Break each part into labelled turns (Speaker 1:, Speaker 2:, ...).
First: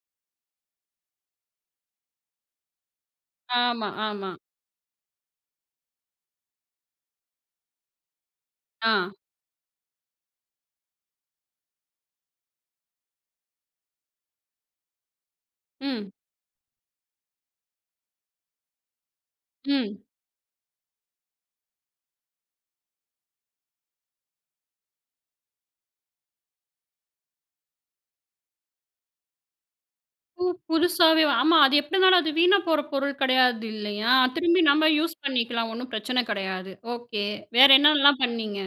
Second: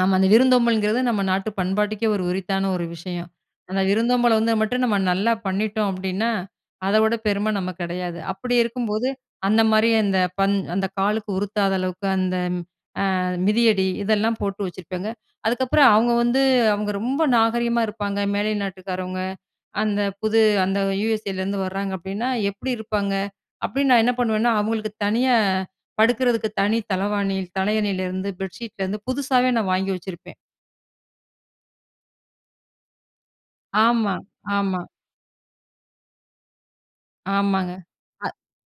Speaker 1: ஆமா அந்த விருந்தோம்பல்ங்கறது நம்ம நாட்டு பண்பாட்டுக்கே ஒரு உரித்தான ஒரு விஷயம். அந்த
Speaker 2: ஆமா. ஆமா.
Speaker 1: விருந்தோம்பல் வந்தா மட்டும் நம்ம நல்லா பண்ணிட்டோம் அப்டின்னா, அத விட பெரும நம்ம கிடையாது. அப்டி இருக்கும்போது,
Speaker 2: ஆ.
Speaker 1: அந்த மாரி அந்த பண்-அந்த காலுக்கு உருத்தாத அளவுக்கு அந்த அ மிதியடி இதெல்லாம் போட்டு வச்சிருப்பேங்க. அதுக்கப்பறம்,
Speaker 2: ம்.
Speaker 1: அவங்க வந்து அவங்க ரொம்ப நாகரீகமா இருப்பாங்க மேலை நாட்டுக்காரவங்க, அந்த
Speaker 2: ம்.
Speaker 1: புது அந்த யுஎஸ்ஏலேருந்து வர்றாங்க அப்டின்னா, "எப்டி இருப்பாங்க?" அப்டின்னு நான் என்ன பண்ணுவேன்னா அவங்களுக்கு தனியா படுக்குறதுக்கு தனி தளவாணி தலையணைலருந்து பெட்ஷீட்லேருந்து புதுசாவே நான் வாங்கி வச்சிருப்பேன்.
Speaker 2: ஓ! புதுசாவே ஆமா அது எப்டி இருந்தாலும் அது வீணா போற பொருள் கெடையாது இல்லையா?
Speaker 1: ஆமா,
Speaker 2: திரும்பி
Speaker 1: ஆமா.
Speaker 2: நம்ம யூஸ் பண்ணிக்கலாம் ஒண்ணும் பிரச்சன கெடையாது ஓகே. வேற
Speaker 1: ஆமாங்க
Speaker 2: என்னலாம் பண்ணீங்க?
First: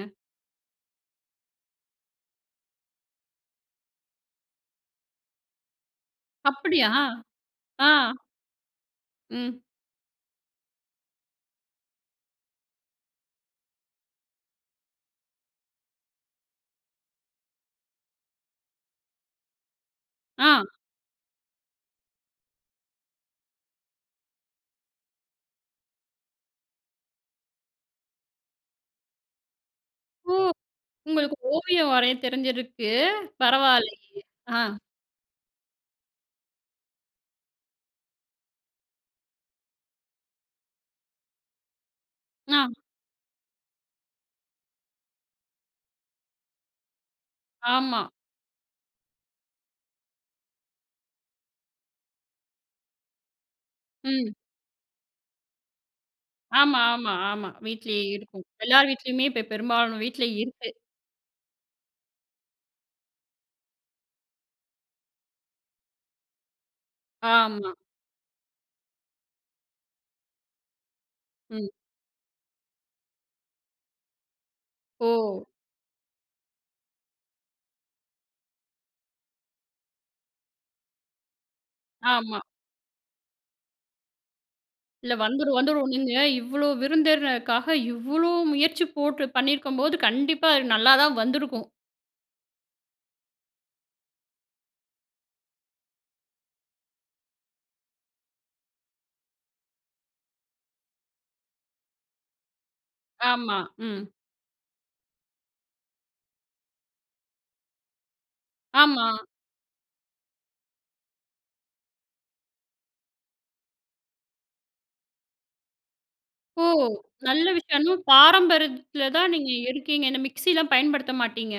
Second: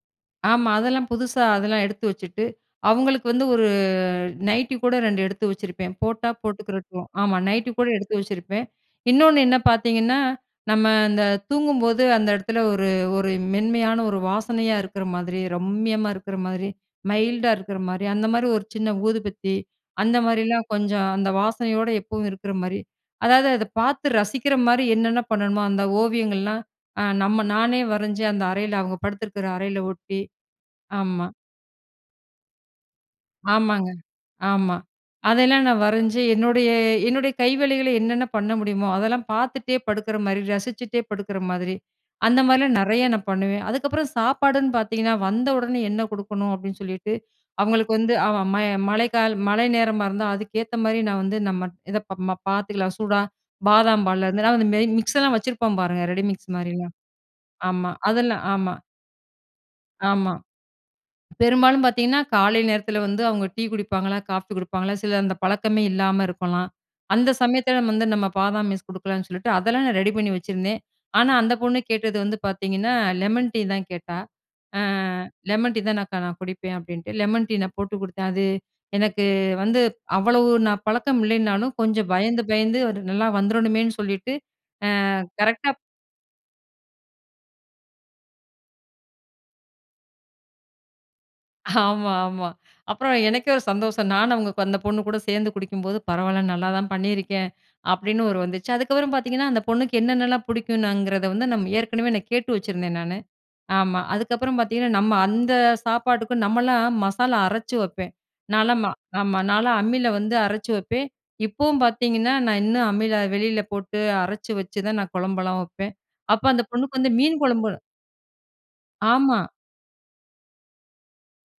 Speaker 1: அ ஆமா அதெல்லாம் புதுசா அதெல்லாம் எடுத்து வச்சுட்டு, அவங்களுக்கு வந்து ஒரு நைட்டி கூட ரெண்டு எடுத்து வச்சுருப்பேன். போட்டா
Speaker 2: அப்டியா!
Speaker 1: போட்டுக்கறட்டும் ஆமா நைட்டி
Speaker 2: ஆ.
Speaker 1: கூட எடுத்து வச்சுருப்பேன். இன்னொன்னு என்ன
Speaker 2: ம்.
Speaker 1: பாத்தீங்கன்னா நம்ம இந்த தூங்கும்போது அந்த இடத்துல ஒரு -ஒரு மென்மையான ஒரு வாசனையா இருக்குற மாரி, ரம்மியமா இருக்குற மாரி மைல்டா இருக்குற மாரி, அந்த மாரி ஒரு சின்ன ஊதுபத்தி, அந்த
Speaker 2: ஆ.
Speaker 1: மாரிலாம் கொஞ்சம் அந்த வாசனையோடு எப்பவும் இருக்குற மாரி, அதாவது அத பாத்து ரசிக்கிற மாரி என்னென்ன பண்ணணுமோ, அந்த ஓவியங்கள்லாம் அ நம்ம நானே வரைஞ்சு அந்த அறையில அவங்க படுத்துருக்குற அறையில ஒட்டி
Speaker 2: ஓ!
Speaker 1: ஆமா.
Speaker 2: உங்களுக்கு ஓவியம் வரைய தெரிஞ்சிருக்கு.
Speaker 1: ஆமாங்க
Speaker 2: பரவால்லையே!
Speaker 1: ஆமா
Speaker 2: அ.
Speaker 1: அதெல்லாம் நான் வரைஞ்சு என்னுடைய-என்னுடைய கைவேலைகள என்னென்ன பண்ண முடியுமோ, அதெல்லாம் பாத்துட்டே படுக்குற மாரி ரசிச்சிட்டே படுக்குற மாதிரி அந்த
Speaker 2: அ.
Speaker 1: மாரிலாம் நெறையா நான் பண்ணுவேன் அதுக்கப்பறம் சாப்பாடுன்னு பாத்தீங்கன்னா, வந்த உடனே என்ன கொடுக்கணும் அப்டின்னு சொல்லிட்டு, அவங்களுக்கு
Speaker 2: ஆமா.
Speaker 1: வந்து அவ மய மழைக்கா மழை நேரமா இருந்தா அதுக்கேத்த மாரி நான் வந்து, நம்ம இத ப ம பாத்துக்கலாம் சூடா பாதாம் பால்ல
Speaker 2: ம்.
Speaker 1: இருந்து அந்த மேரி, மிக்ஸ்லாம் வச்சிருப்போம் பாருங்க ரெடி மிக்ஸ்
Speaker 2: ஆமா,
Speaker 1: மாரிலாம்
Speaker 2: ஆமா, ஆமா
Speaker 1: ஆமா.
Speaker 2: வீட்லயே
Speaker 1: அதெல்லா
Speaker 2: இருக்கும்
Speaker 1: ஆமா.
Speaker 2: எல்லார் வீட்லயுமே இப்ப பெரும்பாலான வீட்ல
Speaker 1: ஆமா.
Speaker 2: இருக்கு.
Speaker 1: பெரும்பாலும் பாத்தீங்கன்னா காலை நேரத்துல வந்து அவங்க டீ குடிப்பாங்களா? காஃபி குடிப்பாங்களா? சில அந்த பழக்கமே இல்லாம இருக்கலாம். அந்த
Speaker 2: ஆமா.
Speaker 1: சமயத்துல வந்து நம்ம பாதாம் மிக்ஸ் கொடுக்கலான்னு சொல்லிட்டு, அதெல்லாம் நான் ரெடி பண்ணி வச்சிருந்தேன். ஆனா அந்த
Speaker 2: ம்.
Speaker 1: பொண்ணு கேட்டது வந்து பாத்தீங்கன்னா லெமன் டீ தான் கேட்டா. அ
Speaker 2: ஓ!
Speaker 1: "லெமன் டீ தான் அக்கா நான் குடிப்பேன்." அப்டின்ட்டு லெமன் டீ நான் போட்டு கொடுத்தேன் அது எனக்கு வந்து அவ்வளவு நான் பழக்கம் இல்லைன்னாலும் கொஞ்சம்
Speaker 2: ஆமா.
Speaker 1: பயந்து, பயந்து அது நல்லா வந்துறணுமேன்னு சொல்லிட்டு
Speaker 2: இல்ல
Speaker 1: அ
Speaker 2: வந்துரும்,
Speaker 1: கரெக்ட்டாப்
Speaker 2: வந்துரும் நீங்க இவ்ளோ விருந்தினருக்காக இவ்ளோ முயற்சி போட்டு பண்ணிருக்கும்போது, கண்டிப்பா அது நல்லா தான் வந்துருக்கும்.
Speaker 1: ஆமா ஆமா. அப்பறம் எனக்கே ஒரு சந்தோஷம் நானும் அவங்க அந்த பொண்ணு கூட சேர்ந்து குடிக்கும்போது, "பரவால்ல நல்லா தான் பண்ணியிருக்கேன்" அப்டின்னு ஒரு வந்துச்சு அதுக்கப்றம் பாத்தீங்கன்னா அந்த பொண்ணுக்கு என்னென்னலாம் புடிக்குனுங்கறத வந்து நம்ம ஏற்கனவே நான் கேட்டு வச்சிருந்தேன் நானு.
Speaker 2: ஆமா.
Speaker 1: ஆமா
Speaker 2: ம்.
Speaker 1: அதுக்கப்பறம் பாத்தீங்கன்னா நம்ம அந்த சாப்பாட்டுக்கும் நம்மலாம் மசாலா அரைச்சி வைப்பேன். நான்லாம்
Speaker 2: ஆமா.
Speaker 1: ஆமா நான்லாம் அம்மில வந்து அரைச்சி வைப்பேன் இப்போவும் பாத்தீங்கன்னா, நான் இன்னும் அம்மில வெளில போட்டு அரைச்சி வச்சு தான் நான் குழம்புலாம் வைப்பேன். அப்போ அந்த
Speaker 2: ஓ!
Speaker 1: பொண்ணுக்கு வந்து மீன்
Speaker 2: நல்ல
Speaker 1: குழம்பு,
Speaker 2: விஷயம் இன்னும் பாரம்பரியத்ல தான்
Speaker 1: ஆமா.
Speaker 2: நீங்க இருக்கீங்க இந்த மிக்ஸிலா பயன்படுத்த மாட்டீங்க?